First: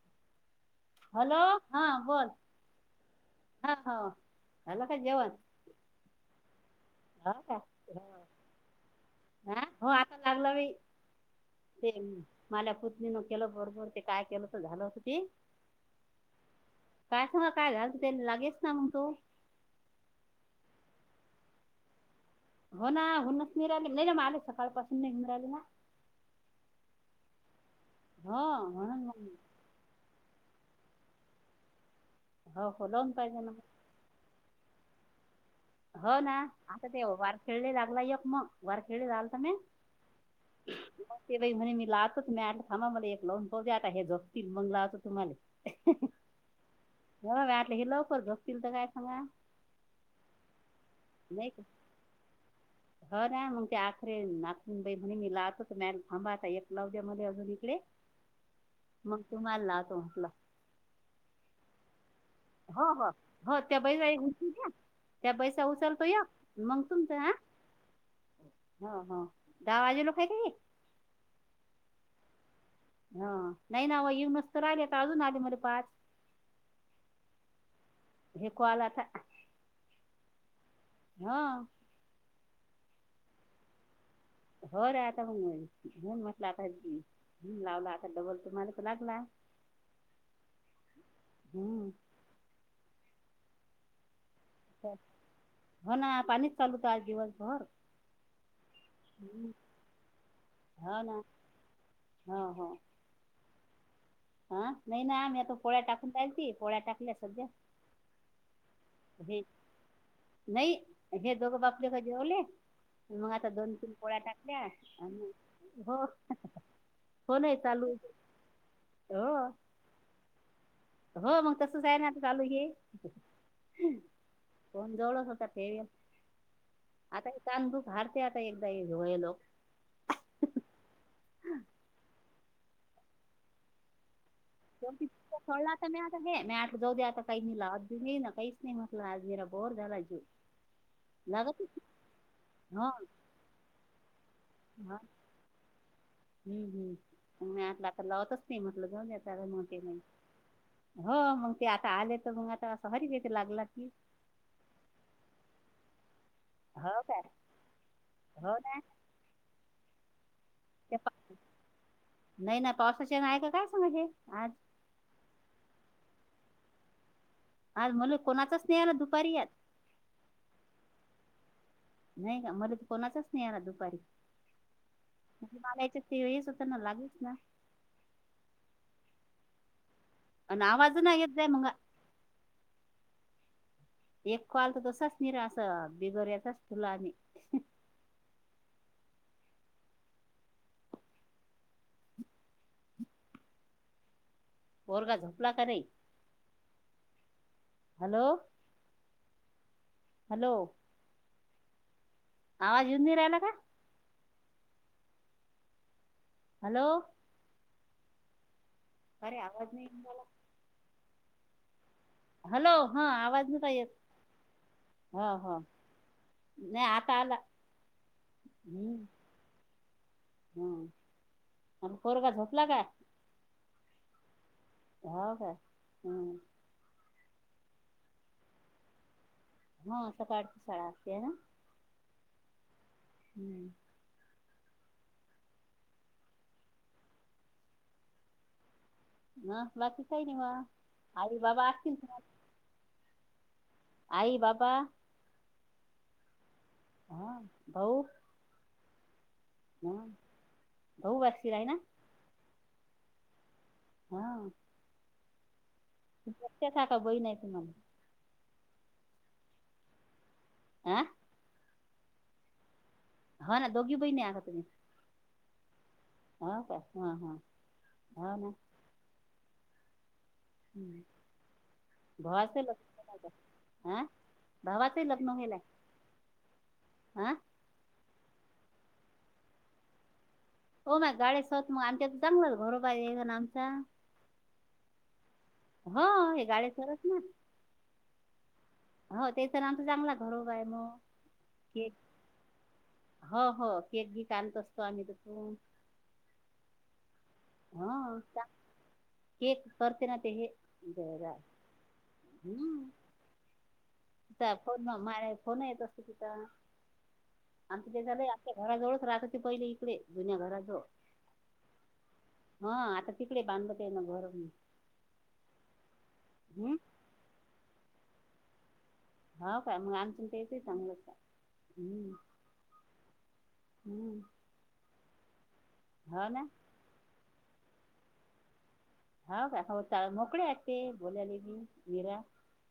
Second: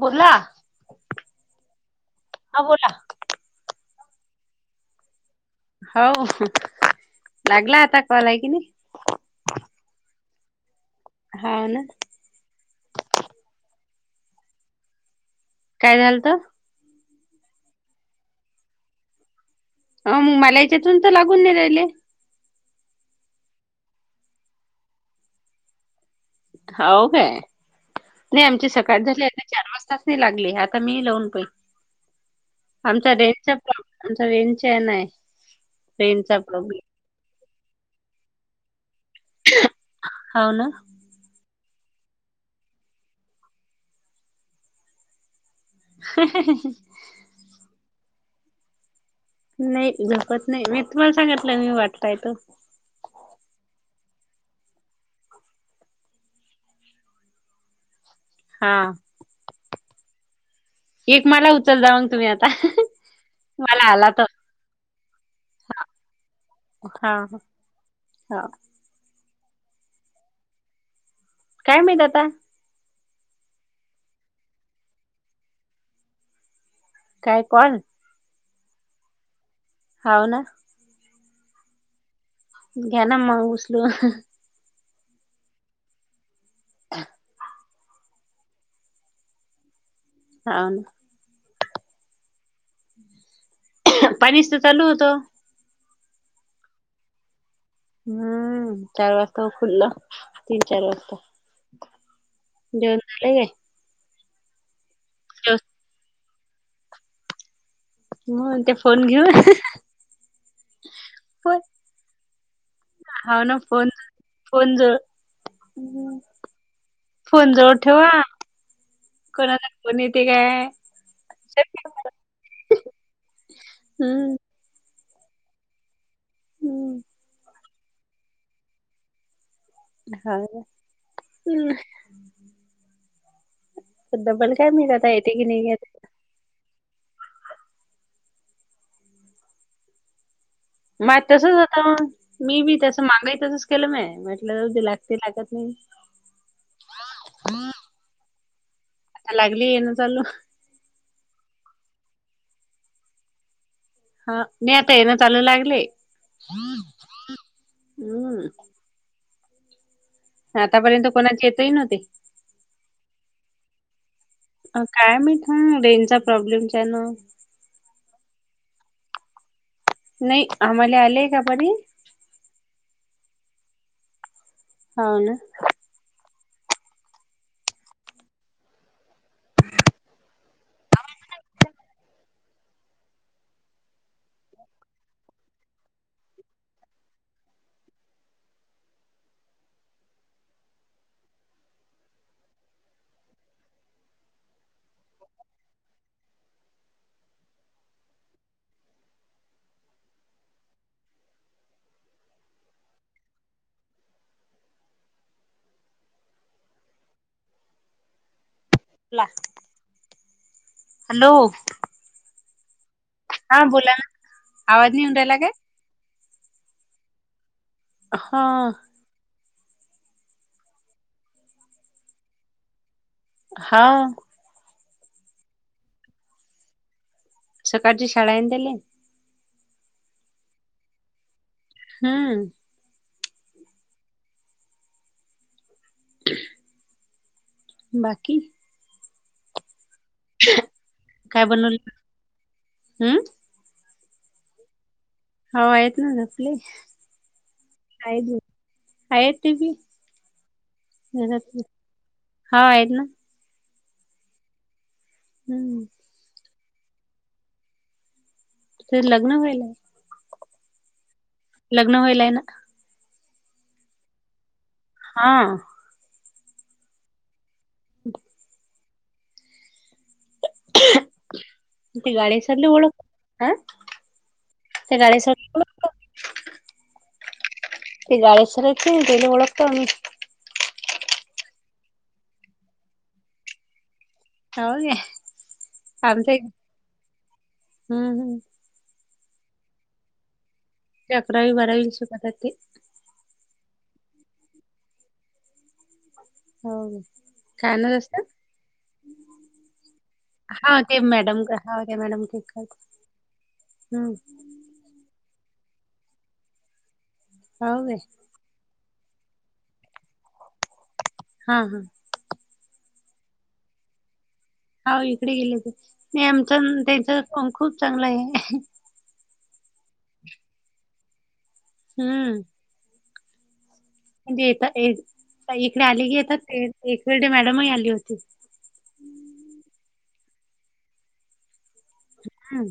बोला. हॅलो हा बोल बोला. हा हो हला का जेवण? हा हो. हाव का लागला आता कॉल आहे की नाही हा हो आता लागला बाई. हाव ना ते माल्या पुत्नीन केलं बरोबर ते काय केलं तर झालं होत ते. काय झालत? काय सांगा काय झाल ते लागेच ना मंग तो. आम माला याच्यातून तर लागून नाही राहिले. हो ना होनच नाही राहिले नाही ना मग आले सकाळपसून नाही राहिले ना. हो काय हो नाही आमचे सकाळ म्हणून मग झाली चार वाजता लागली आता मी लावून पहिलं हो हो लावून आमचा पाहिजे ना रेंजचा प्रॉब्लेम आमचा रेनचॅ नाय. हो ना आता ते वार खेळले लागला ऐक मग. वरखेळे आलंता झालता म्ये. हाव ना ते बाई म्हणे मी लावतोच मी आट थांबा मला एक लावून पाह दे आता हे जपतील मग लावतो तुम्हाले. [unintelligible] ब वाटले हे लवकर झोपतील तर काय सांगा? नाही झोपत नाही मी तुम्हाला सांगितलं मी वाटतय तो. ह ना मग ते आखरे नाखरन बाई म्हणे मी लावतो मॅम थांबाता एक लवज्या मले अजून इकडे. हा. मग तुम्हाला लाहवतो म्हटलं. एक मला उचल जा मग तुम्ही आता. हो-हो-हो त्या मला बाई जा आला एक तर उचलू द्या. त्या बाईस उचलतो या मग तुमच हा. हाव. हो-हो दहा वाजेलो हा का हे? काय माहित आता. हा नाही नाव येऊनच तर राहिले अजून आले मले पाच. काय कोण? हे कॉल आता. हाव ना. हा. घ्यानां मंग उसलून. हो रे आता मंग म्हणून म्हटला आता म्हणून लावला आता डबल मला तर लागला. हाव ना, हम्म पाणीस तर चालू होतं. हो ना पाणीच चालू होतं आज दिवसभर. हू... चार वाजता हम्म, खुल्लं तीन-चार वाजता, हा. हां. जेवण झालंय काय? हा नाही ना, आम्ही आता पोळ्या टाकून राईलती पोळ्या टाकल्या सध्या, मग ते फोन हे घेऊन, नाही हे फोन दोघं बाप-लेक जेवले. मग हा आता ना फोन दोन-तीन पोळ्या टाकल्या फोन जवळ आणि हो हम्म. हो फोन नाही जवळ चालू ठेवा, हो कोणाचा फोन येते काय, हो मग तसंच आहे ना आता चालू ये. हम्म फोन जवळच होता ठेवेल, हम्म आता हे तहानभूक हारते आता एकदाय यलोयलो. हां ना डबल काय मी शेवटी आता येत तिथं की, नाही सोडला येत. आता मी आता आठ जाऊ आता काही नला अज नाही ना काहीच नाही म्हटलं, आज मेरा बोर झाला जीव, माझं तसंच लागत होता मी बी हो तस मागाई तसच केलं मी, म्हटलंदी लागते लागत नाही. हूं.. हूं.. मी म्हटलं आता तर लावतच नाही म्हटलं जाऊ आता द्याता लागली मोठी येणं भाई चालू हो मग ते आता आले तर, मग आता असं हरी वेत लागला की., हा नाही आता येन चालू लागले, हो काय हूं..... हो ना ते आतापर्यंत पा- कोणाचे येतही नव्हते. नाही ना पावसाचे ऐन का काय सांगाजे आ अ काय मीठ रेनचा प्रॉब्लेमच्यानं, आज मले कोणाचाच नाही आला दुपारी यात. नाही आम्हांले आलेय का परी, नाही का मला तर कोणाचाच नाही आला दुपारी हाव ना. [unintelligible] तेच होतना लागेच ना, अन् आवाज नाय येद्य बाय मंगा. एक कॉल तर तसाच निरा अस, बिगर यचाच तुला आणी पोरगा झोपला का नाही? हॅलो. हॅलो. आवाज येऊन राहिला का? हॅलो. अरे आवाज नाही येवून राहिला. हॅलो. हॅलो, हा आवाज हा नव्हता येत, बोला ना आवाज नाही येऊन हा. राहिला काय? ह नाही आता आला. हा.... हा.. आणि पोरगा झोपला काय? हां... हो काय हं.... सकाळची शाळा हाय ना त्याले. हो सकाळची शाळा असतेय ना, हम्म. हम्म. बाकी? ह बाकी काही नाही म आई बाबा असतील अम्म? आई बाबा हो आहेत ना, झोपले. हा भाऊ? आहेत ते बी ह भाऊ बागशीर आहे [unintelligible] ना हा आहेत ना. हा. हम्म. [unintelligible] बहीन नाही तुम्हाला? ती लग्न व्हायल. आं? लग्न व्हायला ना. हा ना दोघी बहीणी आन तुम्ही? हा. हा का? हा हा, हा ना. हम्म. ते गाडे भावाचे सरले लग्न ओळख हा [unintelligible] आं ते भावाचे ही गाडे लग्न सर व्हायला? आ? ते गाडेसर आहेत ते तेला ओळखतो आम्ही. हो मग गाळेसर आमच्यात चांगलंच [unintelligible] आहे ना आमचा. हो काय हा आमचं हे गाडे सर हायत ना. हम्म हम. हो ते सर आमचा चांगला घरोबा आहे म. ते अकरावी बारावीला शिकवतात ते. हो हो, केक बीक आणत असतो आम्ही तिथून. होय काय आणतं ह असत्यात? केक करते ना ते हे हा ते जरा मॅडम ग हा ते मॅडम ठीक हायत. हम्म. [unintelligible] मग माया फोन येत असतो तिचा हो आमची [unintelligible] काय ते घराजवळच राहत होते पहिले इकडे जुन्या घराजवळ. हा हा. हा आता तिकडे बांधत आहे ना घर हो इकडे गेले ते नाही आमचं हम्म न त्यांचं पण खूप चांगला आहे. हो का? मग आमचं न त्यांचं ही चांगलंच आहे. हम्म. हम्म. ते येता ते ताई इकडे आली की हो येतात ना ते एक वेळ ते मॅडमही आली होती. हो काय? हो मोकळे आहेत ते बोलायले बी. मीरा हम्म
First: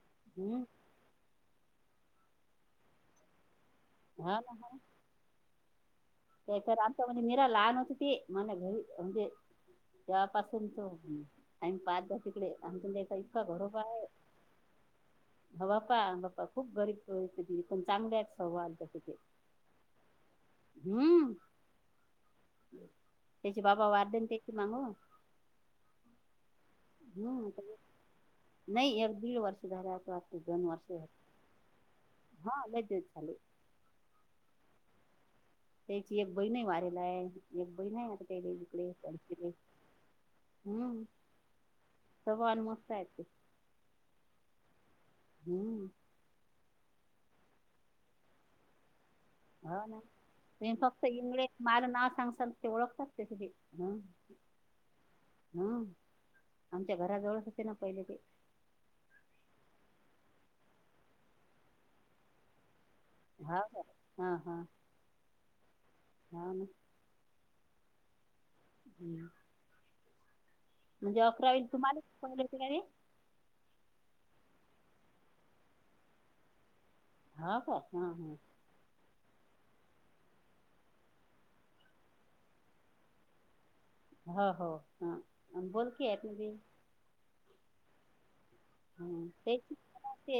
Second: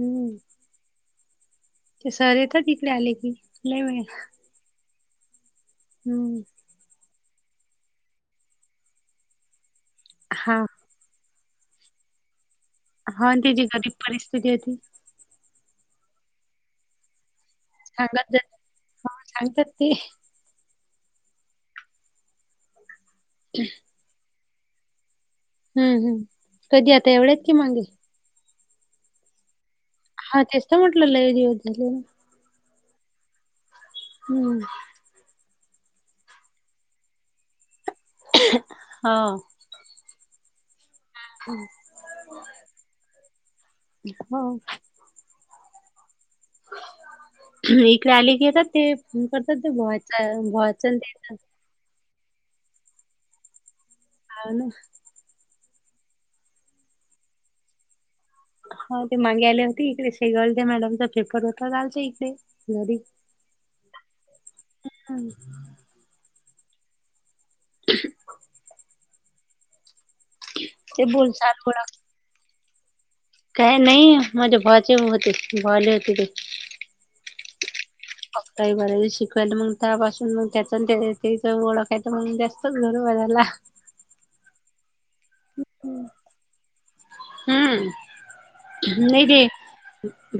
हम्म. ते सर येतात इकडे आले की लय वेळेला. [unintelligible] हम्म. ते सर आमचा म्हणजे मीरा लहान होती ती. मने घरी म्हणजे हा तेव्हापासून तो आम्ही पाहतो. तिकडे आमचा न त्यांचा हा आणि इतका त्याची घरोबा गरीब आहे. परिस्थिती होती हो बापा बप्पा खूप गरीब परिस्थिती. पण चांगल्या आहेत स्वभावाला तशे ते. आणतात ती. हम्म, त्यांचे बाबा वारले न तेचे माग. हम्म हम्म. कधी आता एवढ्याच हम्म की मागे? नाही एक दीड वर्ष झाले, आता वाटतं हा दोन तेच तर वर्ष म्हटलं झाले. लय दिवस झाले हा लई दिवस झाले. हम्म. त्यांची एक बहीणय वारेल हाय. एक बहीण हाये आता त्यालेई इकडे. हो [unintelligible] हम्म. [inaudible] स्वभावानं मस्तयेत ते. हो. हम्म. इकडे आले की येतात ते. फोन करतात ते. हो ना भोवाचं तुम्ही भोवाचं न फक्त तेंच इंगळे माझं नाव सांगसाल ते ओळखतात ते सगळे. हम्म. हा ना? ह. आमच्या घराजवळच होते ना पहिले ते. हा ते मागे आले होते. इकडे शेगावलत्या मॅडमचा पेपर होता आमच्या इकडे. घरी. हाव काय? ह, ह. हम्म. हाव ना. [inaudible] हम्म. ते म्हणजे बोल चाल अकरावी बोला तुम्हालेच पहिले येते का ते? काय नाही. माझ्या भावाचे होते. भावाले होते ते. हाव काय? हा. ह. ताई बारावी शिकवायला. मग त्यापासून मग त्याच न त्याच ओळख आहे त मग जास्तच घरोबा झाला. हो हो. ह. बोल की आहेत न ती. हम्म. नाही ते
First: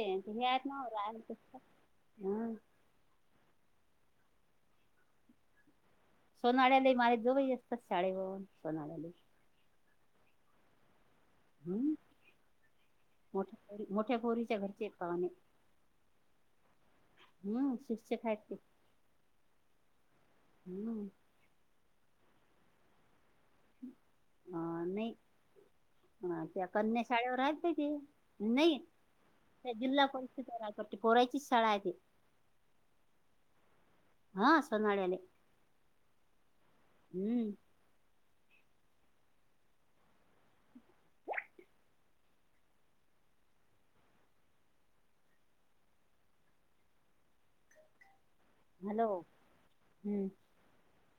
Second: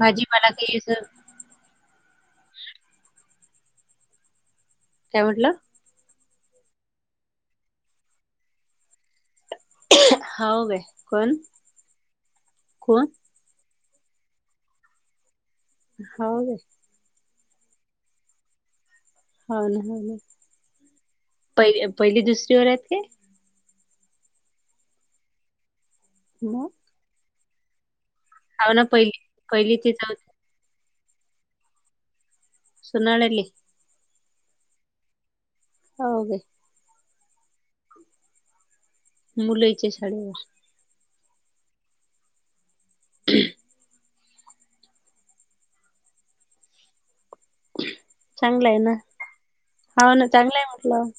भाजीपाला काही असं काय म्हंटल? [unintelligible] हाव काय? कोण? हम्म, कोण मोठ्या पोरी. मोठ्या पोरीच्या घरचेत पाहुणे. हाव का? हम्म, शिक्षक हायेत ते. हाव ना, हाव ना. हम्म. पहिली, पहिली दुसरी वर आहेत ते. अ नाही. अ त्या मग कन्या शाळेवर आहेत ना ते. हाव नाही ना पहिली त्या पहिली ते जिल्हा चौथी परिषद वर काम करते. पोरायची शाळाय ते. सोनाळ्याडले. [unintelligible] हा सोनाळ्याले. [unintelligible] हम्म मुलाच्या शाळेवर [inaudible] चांगलं आहे ना. हॅलो हो ना हम्म चांगलं आहे म्हटलं.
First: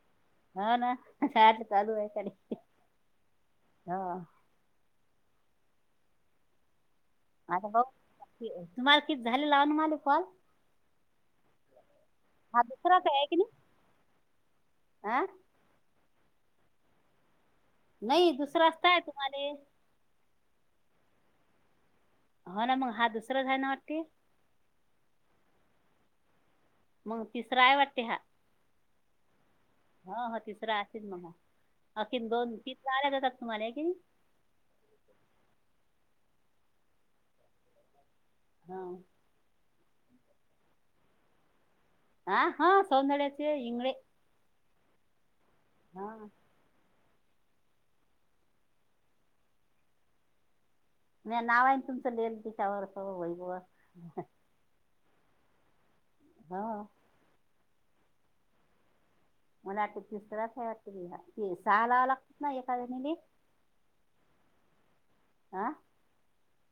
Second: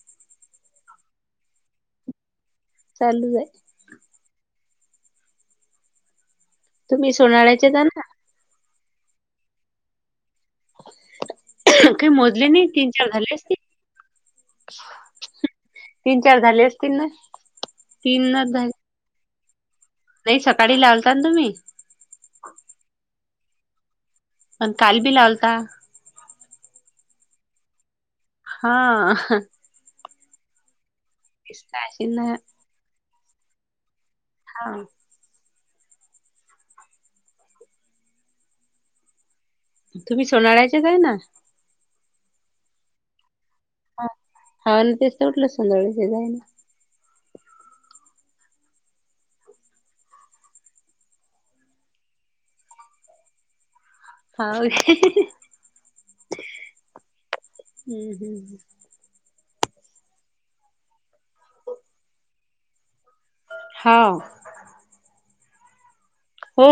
हा ना. अस चालू [unintelligible] चालूच ये हा. तुम्हीश आता बघ, तुम्हाला [unintelligible] काही मोजले हा नाई. तीन दुसराच चार आहे झाले की नाही असतील. हा तीन चार झाले असतील ना? नाही तीनच दुसरा झाले [unintelligible] तुम्हाले नाही सकाळी लावता ना तुम्ही हो ना मग. हा दुसराच आहे ना वाटते. पण काल बी लावता. मग तिसरा आहे वाटते हा. हा हा हा तिसरा असेल मग हा. तेच तर असेल अखिन ना दोन किती [unintelligible] तुम्हाला कि हा हा तुम्ही सोनाळ्याचे नाही ना? हो सोनाळ्याचे इंगळे. हव न तेच तर म्हटलं सोनाळ्याचे हा [unintelligible] नाही नाव आहे तुमचं लिहिल तिच्यावर वही वर हा हा. हम्म हम् मला आता तिसराच आहे वाटते. सहाच लावा लागते ना एका [unintelligible] हा. आं? हो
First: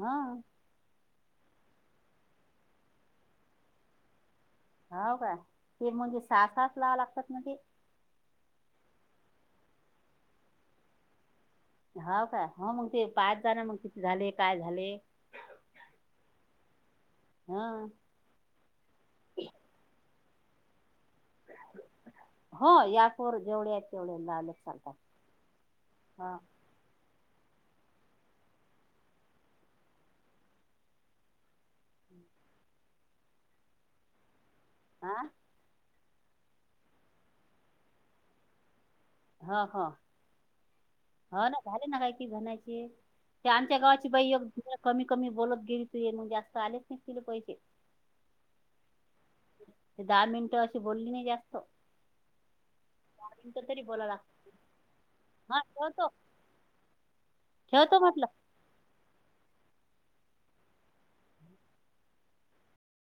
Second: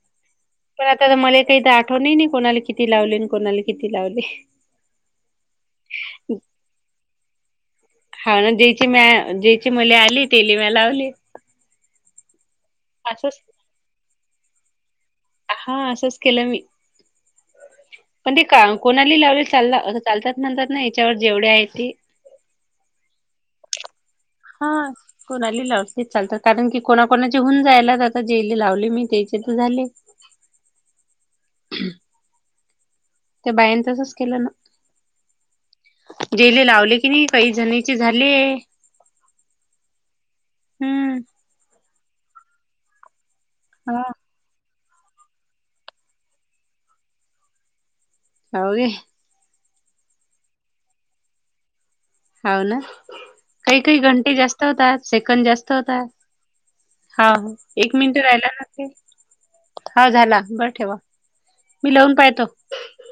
हा पण आता मला काही तर आठवणहि नाही कोणाला किती लावले आणि कोणाला किती लावले. होव का? ते म्हटले सहा सात लावं लागतात म्हणे हा ना ज्याची मी ज्याची मला आले त्याली मी लावले. हाव का? हो मग ते असंच पाच झाले मग किती झाले काय झाले? हा असंच केलं मी. हा पण ते का कोणाली लावलेल चालला असं चालतात म्हणतात ना याच्यावर जेवढे आहे ते? हो या अँपवर जेवढ्या तेेवढ्या लाव हा कोणाली लावली चालतं कारण की कोणा कोणाचे हून जायला जातात. एक लावले मी तर एकचीचे झाले. त्या बायांच तसच केलं ना? आ? जेली लावले की नाही, काही जणचे झाले. हां हां. हं. हो ना झाले ना, काय की झणायची. ते आमच्या गावाची हा बाई एक तु कमी कमी बोलत गेली तू, म्हणजे असत आलेच नाहीस तिले पैसे. जाऊ दे. ते दहा मिनिटं अशी बोलली नाही जास्त. होव ना. मिनिटं काही तरी काही बोला लागत घंटे जास्त होतात सेकंद हा जास्त होतात. ठेवतो हां, एक ठेवतो मिनिट म्हटलं राहिला न हा झाला. बरं ठेवा, मी लावून पाहतो.